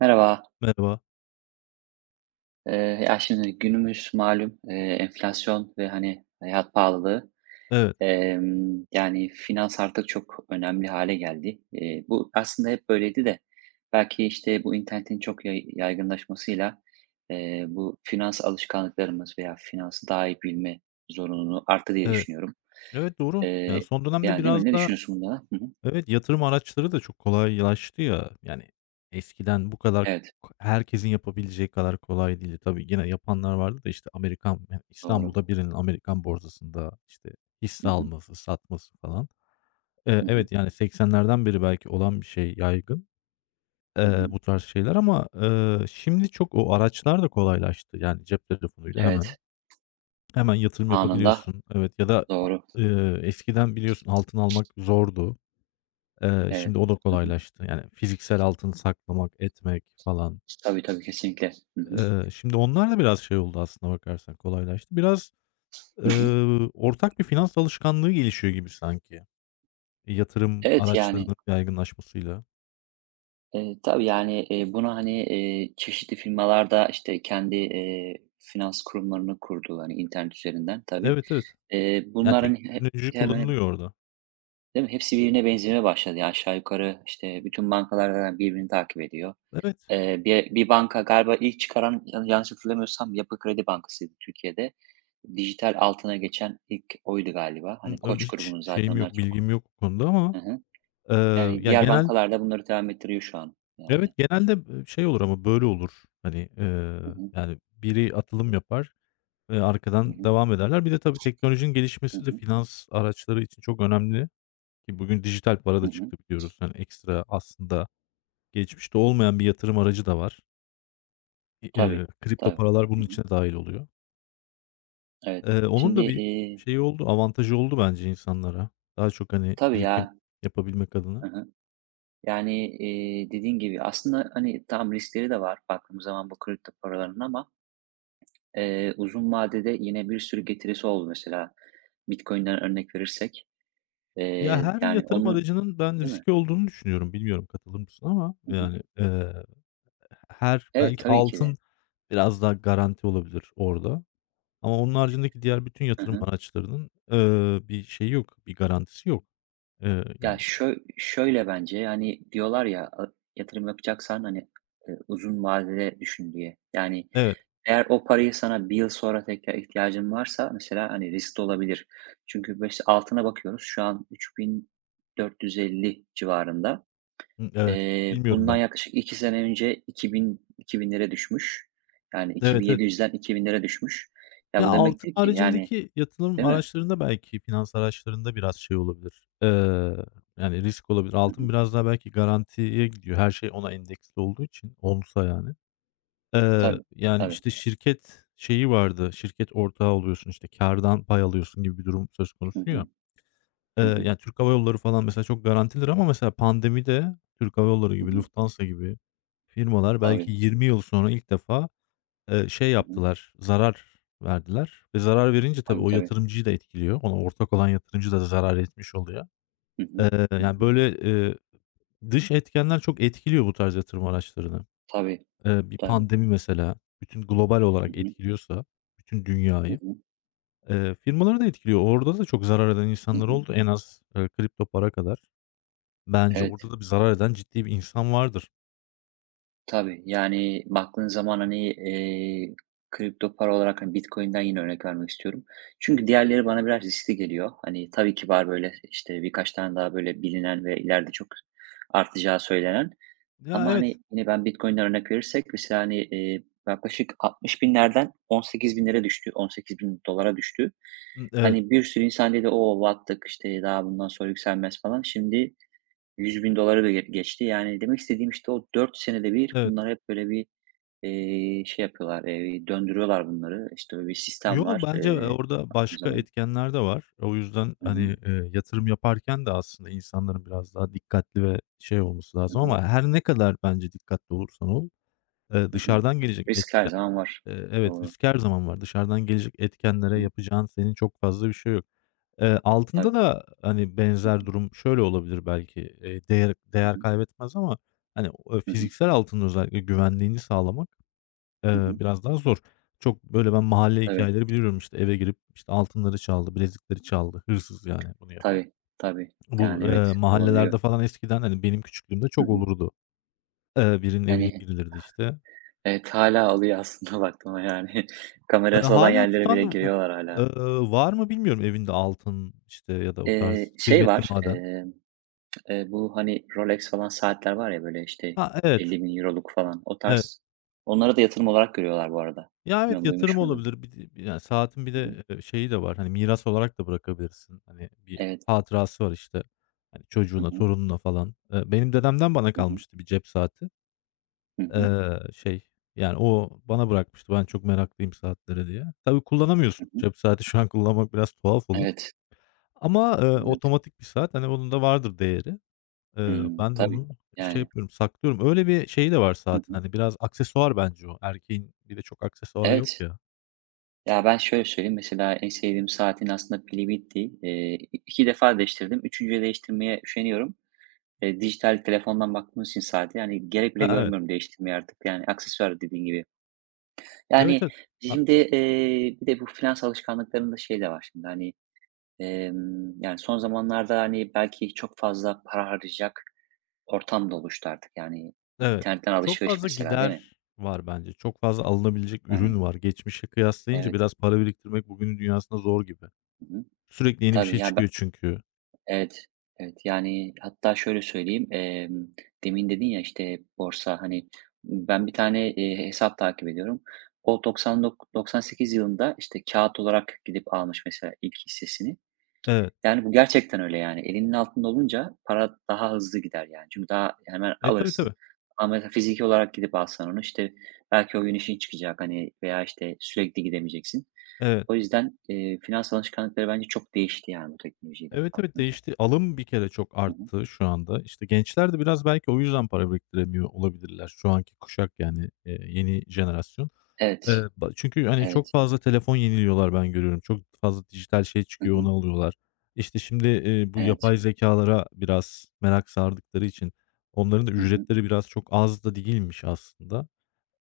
Merhaba. Merhaba. Ya, şimdi günümüz malum, enflasyon ve, hani, hayat pahalılığı. Evet, Yani, finans artık çok önemli hale geldi. Bu aslında hep böyleydi de belki, işte, bu internetin çok yaygınlaşmasıyla, bu finans alışkanlıklarımız veya finansı daha iyi bilme zorunluluğu arttı diye evet. düşünüyorum. Evet, doğru. Yani, Eee, son dönemde Yani, değil biraz mi? Ne da düşünüyorsun bunlara? Hı hı. evet, yatırım araçları da çok kolaylaştı ya. Yani, eskiden bu kadar Evet, herkesin yapabileceği kadar kolay değildi. Tabii yine yapanlar vardı da, işte, Amerikan yani, doğru. İstanbul'da birinin Amerikan borsasında, işte, Hı hisse hı. alması, satması falan. Hı hı. Evet, yani, 80'lerden beri belki olan bir şey, yaygın, Hı hı. bu tarz şeyler ama, şimdi çok o araçlar da kolaylaştı. Yani, cep telefonuyla hemen Evet, Hemen yatırım anında. yapabiliyorsun. Evet ya da a Doğru. Eskiden biliyorsun altın almak zordu. Evet. Şimdi o da kolaylaştı. Yani fiziksel altın saklamak, etmek falan. Tabii, tabii, kesinlikle. Hı hı. Şimdi onlar da biraz şey oldu aslına bakarsan kolaylaştı. Biraz, Hı hı. Ortak bir finans alışkanlığı gelişiyor gibi sanki yatırım Evet, yani, araçlarının yaygınlaşmasıyla. Tabii, yani, bunu, hani, çeşitli firmalar işte, kendi, finans kurumlarını kurdu, hani, internet üzerinden tabii. Evet, evet. Ya, Bunlar, hani, teknoloji hemen kullanılıyor orada. değil mi? Hepsi birbirine benzemeye başladı ya aşağı yukarı, işte, bütün bankalar zaten birbirini takip ediyor. Evet. Bir banka galiba ilk çıkaran yanlış hatırlamıyorsam Yapı Kredi Bankası'ydı Türkiye'de. Dijital altına geçen ilk oydu galiba. Hani, Koç Hiç grubunun zaten şeyim yok, onlar çok. bilgim yok bu konuda ama, Hı hı. eee, Yani, diğer genelde bankalar da bunları devam ettiriyor şu an. evet, Yani. genelde, şey olur ama böyle olur. Hani, Hı hı. yani biri atılım yapar, Hı arkadan hı. devam ederler. Bir de tabii teknolojinin Hı gelişmesi de hı. finans araçları için çok önemli ki bugün dijital para da Hı hı. çıktı biliyoruz. Yani ekstra aslında geçmişte olmayan bir yatırım aracı da var. İ Tabii, kripto tabii. paralar bunun Hı hı. içine dahil oluyor. Evet. Onun Şimdi, da bir eee şeyi oldu, avantajı oldu bence insanlara. Daha çok, hani, Tabii birikim ya. yapabilmek adına. Hı hı. Yani, dediğin gibi aslında, hani, tamam riskleri de var baktığımız zaman bu kripto paraların ama, uzun vadede yine bir sürü getirisi oldu mesela. Bitcoin'den örnek verirsek, Ya, her yani yatırım onu. aracının ben Değil mi? riskli olduğunu düşünüyorum. Bilmiyorum katılır mısın ama Hı hı. yani, her Evet, belki tabii ki de. altın biraz daha garanti olabilir orada. Ama onun haricindeki diğer bütün Hı yatırım hı. araçlarının, bir şeyi yok, bir garantisi yok. Eee, Ya, yani şöy şöyle bence, yani diyorlar ya, yatırım yapacaksan, hani, uzun vadede düşün diye. Yani, Evet, eğer o parayı sana bir yıl sonra tekrar ihtiyacın varsa mesela, hani, riskli olabilir. Çünkü beş altına bakıyoruz şu an 3.450 civarında. hı, evet. Bilmiyorum Bundan ben. yaklaşık 2 sene önce 2000'lere düşmüş. Yani, Evet, evet. 2.700'den 2.000'lere düşmüş. Ya, Ya, bu altın demektir ki yani. haricindeki yatırım Değil mi? araçlarında belki finans araçlarında biraz şey olabilir, yani risk olabilir. Hı Altın hı. biraz daha belki garantiye gidiyor. Her şey ona endeksli olduğu için, onsa yani. Tabii, Yani, tabii. işte, şirket şeyi vardı, şirket ortağı oluyorsun, işte, kârdan pay alıyorsun gibi bir durum söz Hı konusu ya. hı. Hı hı. Yani, Türk Hava Yolları falan mesela çok garantilidir ama mesela pandemide Türk Hava Yolları Hı gibi, hı. Lufthansa gibi firmalar belki Tabii. 20 yıl sonra ilk defa, şey Hı hı. yaptılar, zarar verdiler ve zarar verince tabii Tabii, o tabii. yatırımcıyı da etkiliyor. Ona ortak olan yatırımcı da zarar etmiş oluyor. Hı hı. Eee, Hı yani, hı. böyle, eee, dış etkenler çok etkiliyor bu tarz yatırım araçlarını, Tabii, bir tabii. pandemi mesela bütün global Hı olarak hı. etkiliyorsa bütün Hı dünyayı, hı. Firmaları da etkiliyor. Orada da çok zarar eden Hı insanlar hı. oldu. En az, kripto para kadar. Bence Evet, orada da bir zarar eden ciddi bir insan vardır. tabii. Yani, baktığın zaman, hani, kripto para olarak, hani, Bitcoin'den yine örnek vermek istiyorum. Çünkü diğerleri bana biraz riskli geliyor. Hani, tabii ki var böyle, işte, birkaç tane daha böyle bilinen ve ileride çok artacağı söylenen. Ya, Ama, evet. hani, yine ben Bitcoin'den örnek verirsek mesela, hani, yaklaşık 60.000'lerden binlere düştü, 18.000 dolara düştü. Evet, Hani, bir sürü insan dedi, "O, battık, işte, daha bundan sonra yükselmez." falan. Şimdi $100.000'ı da geçti. Yani demek istediğim, işte, o 4 senede bir evet. bunlar hep böyle bir, şey yapıyorlar, döndürüyorlar bunları. İşte, böyle bir sistem Yo, var, bence, orada o başka zaman. etkenler de var. O yüzden, Hı hı. hani, yatırım yaparken de aslında insanların biraz daha dikkatli ve şey olması Hı lazım hı. ama her ne kadar bence dikkatli olursan ol, Hı hı. dışarıdan gelecek Risk her etken. zaman var. Evet, Doğru. risk her zaman var. Dışarıdan gelecek etkenlere Hı hı. yapacağın senin çok fazla bir şey yok. Altında Tabii. da, hani, Hı benzer hı. durum şöyle olabilir belki, değer Hı hı. kaybetmez ama, hani, o Hı hı. fiziksel altında özellikle güvenliğini sağlamak, Hı hı. biraz daha zor. Çok, böyle, ben mahalle Tabii. hikayeleri biliyorum. İşte eve girip, işte, altınları çaldı, bilezikleri çaldı. Hırsız yani bunu yapan. Tabii, tabii. Bu, Yani, evet, olabiliyor. mahallelerde falan eskiden, hani, benim küçüklüğümde Hı çok hı. olurdu. Birinin evine Yani, girilirdi, işte. evet, hâlâ oluyor aslında baktığında, yani. Kamerası olan Hâlâ yerlere bile tutan, giriyorlar hâlâ. Var mı bilmiyorum evinde altın, işte, ya da o tarz Şey kıymetli var, maden. Bu, hani, Rolex falan saatler var ya, böyle, işte, Ha, evet, €50.000'luk falan, o evet. tarz. Onlara da yatırım olarak görüyorlar bu arada. Ya, evet, Bilmiyorum yatırım duymuş muydun? olabilir. Bir de yani saatin bir Hı hı. de, şeyi de var, hani, miras olarak da bırakabilirsin. Hani, bir Evet. hatırası var, işte, hani, Hı çocuğuna, hı. torununa falan. Benim dedemden bana Hı hı. kalmıştı bir cep saati. Hı hı. Eee, şey, yani, o bana bırakmıştı. Ben çok meraklıyım saatlere diye. Tabii Hı kullanamıyorsun. hı. Cep saati şu an kullanmak biraz tuhaf olur Evet. ama, Evet. otomatik bir saat, hani, onun da vardır değeri. Hımm. Ben de Tabii, onu şey yani. yapıyorum, saklıyorum. Öyle bir şeyi de var Hı zaten, hı. hani, biraz aksesuar bence o. Erkeğin bir de çok aksesuarı yok Evet. ya. Ya, ben şöyle söyleyeyim, mesela en sevdiğim saatin aslında pili bitti. İki defa değiştirdim. 3.'ye değiştirmeye üşeniyorum. Dijital telefondan baktığımız için saate, hani, gerek E, bile evet. görmüyorum değiştirmeye artık. Yani aksesuar dediğin gibi. Evet, Yani, evet. A şimdi, bir de bu finans alışkanlıklarında şey de var şimdi, hani, yani, son zamanlarda, hani, belki çok fazla para harcayacak ortam da oluştu artık. Yani, evet. internetten Çok alışveriş fazla mesela, değil mi? gider var bence. Çok fazla alınabilecek ürün Yani. var. Geçmişe kıyaslayınca Evet. biraz para biriktirmek bugünün dünyasında zor gibi. Hı hı. Sürekli yeni bir Tabii, şey ya. çıkıyor çünkü. Evet, evet. Yani, hatta şöyle söyleyeyim, demin dedin ya, işte, borsa, hani, ben bir tane, hesap takip ediyorum. O doksan dok 98 yılında, işte, kağıt olarak gidip almış mesela ilk hissesini. Evet. Yani, bu gerçekten öyle, yani. Elinin altında olunca para daha hızlı gider, yani. Çünkü daha hemen E, tabii, alırsın. tabii. Ama mesela fiziki olarak gidip alsan onu, işte, belki o gün işin çıkacak, hani, veya, işte, sürekli gidemeyeceksin. Evet. O yüzden, finans alışkanlıkları bence çok değişti, yani, bu teknolojiyle Evet, evet, baktığın zaman. değişti. Alım bir kere çok arttı şu anda. İşte, gençler de biraz belki o yüzden para biriktiremiyor olabilirler. Şu anki kuşak yani, yeni jenerasyon. Evet, Ba çünkü, hani, çok evet. fazla telefon yeniliyorlar ben görüyorum. Çok fazla dijital şey Hı çıkıyor, onu hı. alıyorlar. İşte, şimdi, bu Evet. yapay zekâlara biraz merak sardıkları için onların da Hı hı. ücretleri biraz çok az da değilmiş aslında.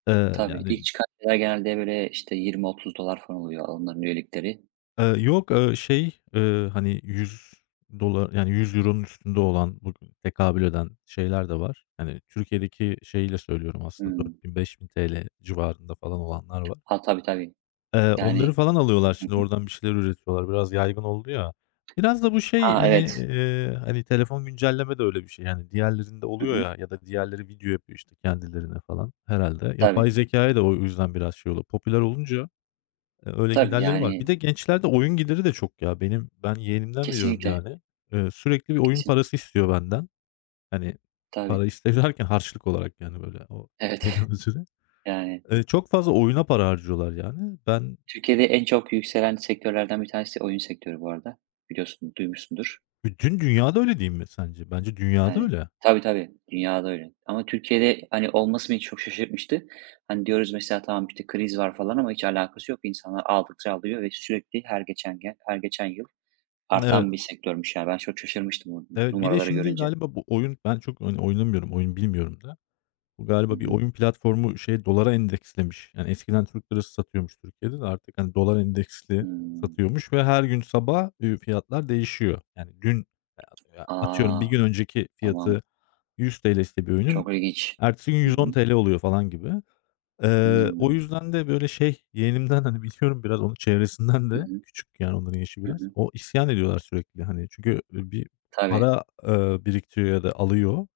Eee, Tabii, yani, ilk çıkan şeyler genelde, böyle, işte, $20-$30 falan oluyor onların üyelikleri. Yok, hani, $100 yani, €100'nun üstünde olan bugün tekabül eden şeyler de var. Hani, Türkiye'deki şeyiyle söylüyorum aslında, Hımm. ₺4.000 TL civarında falan olanlar var. Ha, tabii, tabii. Onları Yani. falan alıyorlar Hı şimdi hı. oradan bir şeyler üretiyorlar. Biraz yaygın oldu ya. Biraz da bu şey, Ha, hani, evet. Hani, telefon güncelleme de öyle bir şey. Yani diğerlerinde Hı oluyor hı. ya ya da diğerleri video yapıyor işte kendilerine falan herhalde. Yapay Tabii. zekâya da o yüzden biraz şey oluyor. Popüler olunca, öyle Tabii, giderleri var. Bir yani, de gençlerde oyun geliri de çok ya. Benim yeğenimden biliyorum kesinlikle, yani. Sürekli bir oyun kesin parası istiyor benden. Hani, para Tabii. istiyor derken harçlık olarak yani böyle o Evet. şeyden ötürü. Yani, Çok fazla oyuna para harcıyorlar yani. Türkiye'de en çok yükselen sektörlerden bir tanesi oyun sektörü bu arada. Biliyorsun, duymuşsundur. Bütün dünyada öyle değil mi sence? Bence dünyada Yani, öyle. tabii, tabii. Dünyada öyle. Ama Türkiye'de, hani, olması beni çok şaşırtmıştı. Hani, diyoruz mesela, tamam, işte, kriz var falan ama hiç alakası yok. İnsanlar aldıkça alıyor ve sürekli her geçen gün her geçen yıl Evet. artan bir sektörmüş, yani. Ben çok şaşırmıştım bu Evet, bir de numaraları şimdi görünce. galiba bu oyun ben çok, hani, oynamıyorum, oyun bilmiyorum da. Bu Hı galiba bir hı. oyun platformu şey dolara endekslemiş. Yani eskiden Türk lirası satıyormuş Türkiye'de de artık, hani, dolar endeksli Hımm. satıyormuş ve her gün sabah, fiyatlar değişiyor. Yani dün, A! atıyorum bir gün önceki Tamam. fiyatı ₺100'ise bir oyunun Çok ilginç. ertesi gün Hı hı. ₺110 oluyor falan gibi. O Hımm. yüzden de böyle şey, yeğenimden, hani, biliyorum biraz onun çevresinden Hı de hı. küçük yani onların yaşı Hı biraz. hı. O isyan ediyorlar sürekli, hani, çünkü, bir Tabii, para, biriktiriyor ya da alıyor,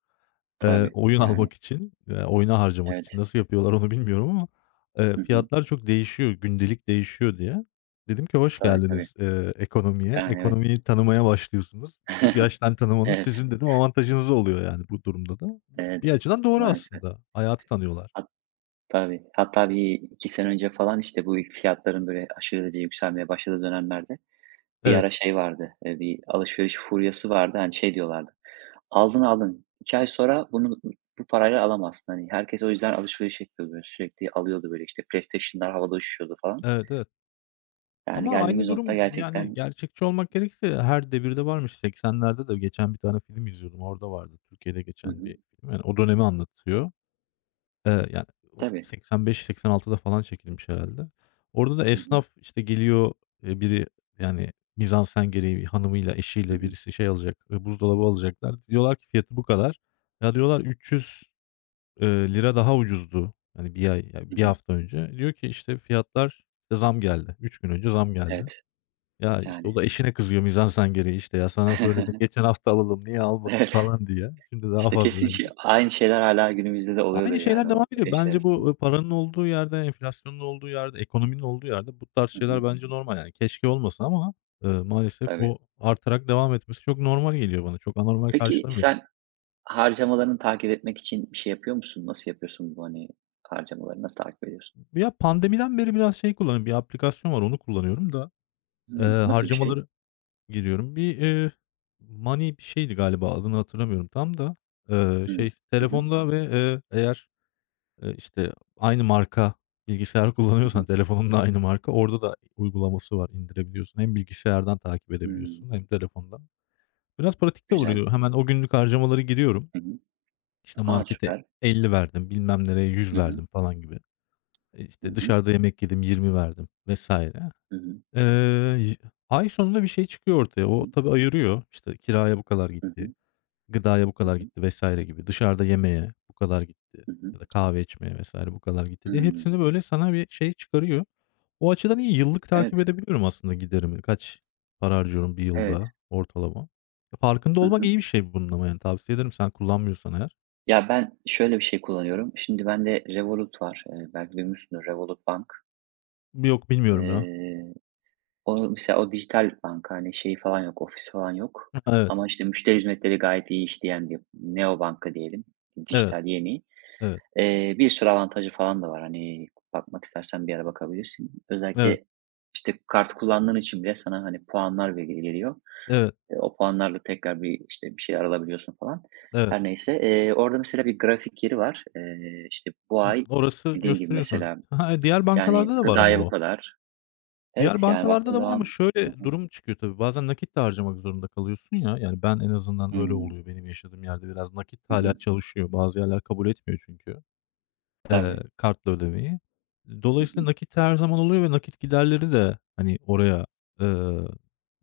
tabii. oyun Yani, almak için, oyuna harcamak için. evet. Nasıl yapıyorlar onu bilmiyorum ama, Hı hı. fiyatlar çok değişiyor, gündelik değişiyor diye. Dedim ki hoş Tabii, tabii. geldiniz, ekonomiye. Yani, evet. Ekonomiyi tanımaya başlıyorsunuz. Küçük yaştan tanımanız Evet, sizin dedim avantajınız oluyor yani bu durumda da. Bir evet. açıdan doğru Maalesef. aslında. Hayatı tanıyorlar. Tabii. Hatta bir 2 sene önce falan, işte, bu fiyatların böyle aşırı derece yükselmeye başladığı dönemlerde bir Evet, ara şey vardı, bir alışveriş furyası vardı. Hani, şey diyorlardı, "Aldın, aldın. 2 ay sonra bunu bu parayla alamazsın." Hani, herkes o yüzden alışveriş yapıyordu. Böyle sürekli alıyordu böyle, işte, PlayStation'lar havada uçuşuyordu falan. evet, evet. Yani Ama aynı geldiğimiz nokta durum, yani, gerçekten. gerçekçi olmak gerekirse her devirde varmış. 80'lerde de geçen bir tane film izliyordum, orada vardı. Türkiye'de Hı geçen hı. bir film, yani, o dönemi anlatıyor. Yani, o Tabii. 85-86'da falan çekilmiş herhalde. Orada da Hı hı. esnaf, işte, geliyor, eee, biri, yani, mizansen gereği hanımıyla, Hı eşiyle hı. birisi şey alacak, buzdolabı alacaklar. Diyorlar ki fiyatı bu kadar. Ya, diyorlar, ₺300, eee, lira daha ucuzdu, hani, bir ay, ya, Hı 1 hı. hafta önce. Diyor ki, işte, fiyatlar, işte, zam geldi. 3 gün önce zam geldi. Evet, Ya, işte, o yani. da eşine kızıyor mizansen gereği, işte, "Ya, sana söyledim geçen hafta alalım, niye almadık?" Evet. falan diye. Şimdi daha İşte, fazla kesin vereceğiz. aynı şeyler hala günümüzde de oluyordur Aynı şeyler yani o devam ediyor. eşler Bence bu, arasında. Paranın olduğu yerde, enflasyonun olduğu yerde, ekonominin olduğu yerde bu tarz Hı şeyler hı. bence normal. Yani keşke olmasa ama, maalesef Tabii. o artarak devam etmesi çok normal geliyor bana. Çok anormal Peki, karşılamıyorum. sen harcamalarını takip etmek için bir şey yapıyor musun? Nasıl yapıyorsun bu, hani, harcamaları nasıl takip ediyorsun? Ya, pandemiden beri biraz şey kullanıyorum, bir aplikasyon var, onu kullanıyorum da, Hımm, nasıl bir şey? harcamaları giriyorum. Money bir şeydi galiba adını hatırlamıyorum tam da, Hımm. şey Hı hı. telefonda ve, işte, aynı marka bilgisayar Hı kullanıyorsan hı. telefonun da aynı marka orada da uygulaması var indirebiliyorsun. Hem bilgisayardan takip Hımm. edebiliyorsun hem telefondan. Biraz pratik de Güzel. oluyor. Hemen o günlük harcamaları giriyorum. Hı hı. İşte, A, markete süper. 50 verdim, bilmem nereye 100 Hı hı. verdim falan gibi. E, Hı işte, hı. dışarıda yemek yedim 20 verdim vesaire. Hı hı. Eee, ay sonunda bir şey çıkıyor ortaya. Hı O tabii ayırıyor. İşte, kiraya bu kadar hı. gitti, gıdaya bu kadar gitti vesaire gibi, dışarıda yemeğe bu kadar gitti Hı hı. ya da kahve içmeye vesaire bu kadar gitti diye Hımm. hepsini, böyle, sana bir şey çıkarıyor. O açıdan iyi. Yıllık Evet, takip edebiliyorum aslında giderimi. Kaç para harcıyorum 1 evet. yılda ortalama. E, farkında Hı olmak hı. iyi bir şey bunun ama, yani, tavsiye ederim sen kullanmıyorsan eğer. Ya, ben şöyle bir şey kullanıyorum. Şimdi bende Revolut var. Belki duymuşsundur Revolut Bank. Yok, bilmiyorum ya. Eee O mesela o dijital banka, hani, şeyi falan yok, ofis falan yok ama, işte, müşteri hizmetleri gayet iyi işleyen bir neobanka diyelim, Evet, evet, dijital yeni. evet, Bir sürü avantajı falan da var. Hani, bakmak istersen bir ara bakabilirsin. evet, Özellikle, işte, kart kullandığın için bile sana, hani, puanlar veri geliyor. evet, O puanlarla tekrar bir, işte, bir şeyler alabiliyorsun falan. evet. Her neyse, orada mesela bir grafik yeri var. İşte, bu Hımm, ay orası dediğin gibi gösteriyorsun. mesela, Ha, diğer yani, bankalarda da var ama gıdaya bu o. kadar. Diğer Evet, yani, bankalarda baktığın da var ama zaman. Hı şöyle hı. durum çıkıyor tabii. Bazen nakit de harcamak zorunda kalıyorsun ya. Yani ben en azından öyle Hıı. oluyor. Benim yaşadığım yerde biraz nakit Hı hala hı. çalışıyor. Bazı yerler kabul etmiyor çünkü, Tabii. kartla ödemeyi. Hı Dolayısıyla hı, nakit her zaman oluyor ve nakit giderleri de, hani, oraya, ııı,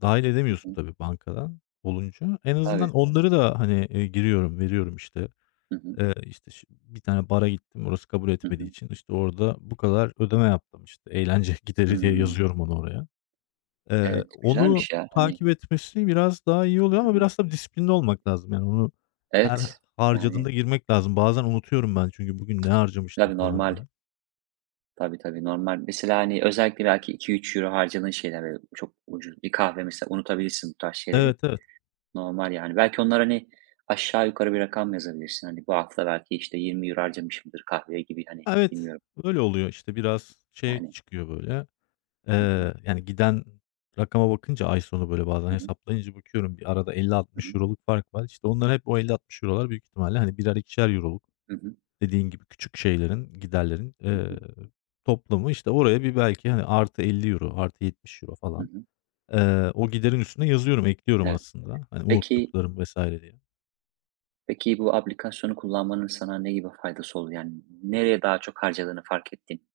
dâhil hı edemiyorsun hı. tabii bankadan olunca. En azından Tabii. onları da, hani, giriyorum, veriyorum işte. Hı hı, İşte, ş bir tane bara gittim, orası kabul hı etmediği hı. için, işte, orada bu kadar ödeme yaptım, işte, eğlence gideri diye Hımm. yazıyorum onu oraya. Evet, Onu güzelmiş ya, hani. takip etmesi biraz daha iyi oluyor Hı ama hı. biraz da disiplinli olmak lazım. Yani onu her Evet, yani. harcadığında girmek lazım. Bazen unutuyorum ben çünkü bugün ne harcamıştım Tabii, falan normal. diye. Tabii, tabii, normal. Mesela, hani, özellikle belki iki üç €3 harcadığın şeyler, böyle, çok ucuz bir kahve mesela unutabilirsin bu tarz şeyleri. Evet, evet. Normal yani. Belki onlara, hani, aşağı yukarı bir rakam yazabilirsin. Hani, bu hafta belki, işte, €20 harcamışımdır kahveye gibi, hani, Evet, bilmiyorum öyle oluyor işte biraz şey yani. çıkıyor böyle, Hı hı. Yani giden rakama bakınca ay sonu böyle bazen Hı hı. hesaplayınca bakıyorum bir arada Hı hı. €50-€60'lık fark var. İşte onlar hep o €50-€60'lar büyük ihtimalle hani birer ikişer euroluk. Hı hı. Dediğin gibi küçük şeylerin, giderlerin, Hı hı. Toplamı, işte, oraya bir belki, hani, artı €50, artı €70 Hı falan, hı. O giderin üstüne yazıyorum, ekliyorum Evet. aslında, hani, Peki unuttuklarım vesaire diye. Peki bu aplikasyonu kullanmanın sana ne gibi faydası oldu? Yani nereye daha çok harcadığını fark ettin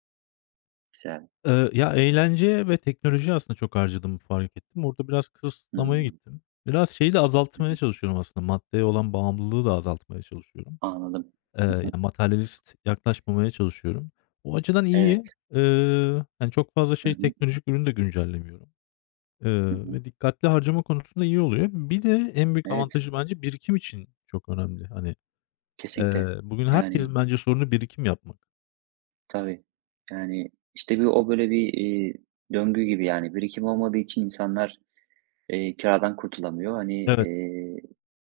mesela. Eğlence ve teknoloji aslında çok harcadığımı fark ettim. Orada biraz kısıtlamaya Hımm, gittim. Biraz şeyi de azaltmaya çalışıyorum aslında, maddeye olan bağımlılığı da azaltmaya çalışıyorum. anladım. Eee, Hı hı. materyalist yaklaşmamaya çalışıyorum. O açıdan iyi. Evet. Hani, çok fazla Hı şey hı. teknolojik ürünü de güncellemiyorum. Hı hı. Ve dikkatli harcama konusunda iyi oluyor. Bir de en büyük Evet, avantajı bence birikim için çok önemli. Hani, kesinlikle. Bugün Yani herkesin bence sorunu birikim yapmak. tabii. Yani, işte, bir o böyle bir, döngü gibi yani birikim olmadığı için insanlar, kiradan kurtulamıyor. Hani, Evet,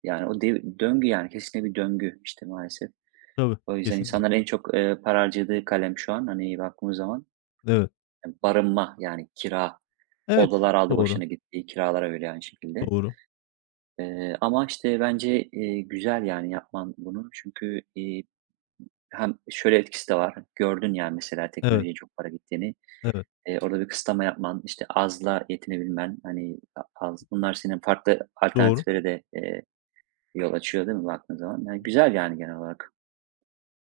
yani o dev döngü yani kesinlikle bir döngü, işte, maalesef. tabii, O yüzden kesinlikle. insanlar en çok, para harcadığı kalem şu an, hani, baktığımız zaman, Evet. Barınma yani kira. Evet, Odalar aldı doğru, başını gitti, kiralar öyle aynı şekilde. doğru. Ama, işte, bence, güzel yani yapman bunu. Çünkü, hem şöyle etkisi de var, gördün yani mesela Evet, teknolojiye çok para gittiğini. evet, Orada bir kısıtlama yapman, işte, azla yetinebilmen, hani, az bunlar senin farklı doğru. alternatiflere de, yol açıyor değil mi baktığın zaman? Yani güzel yani genel olarak.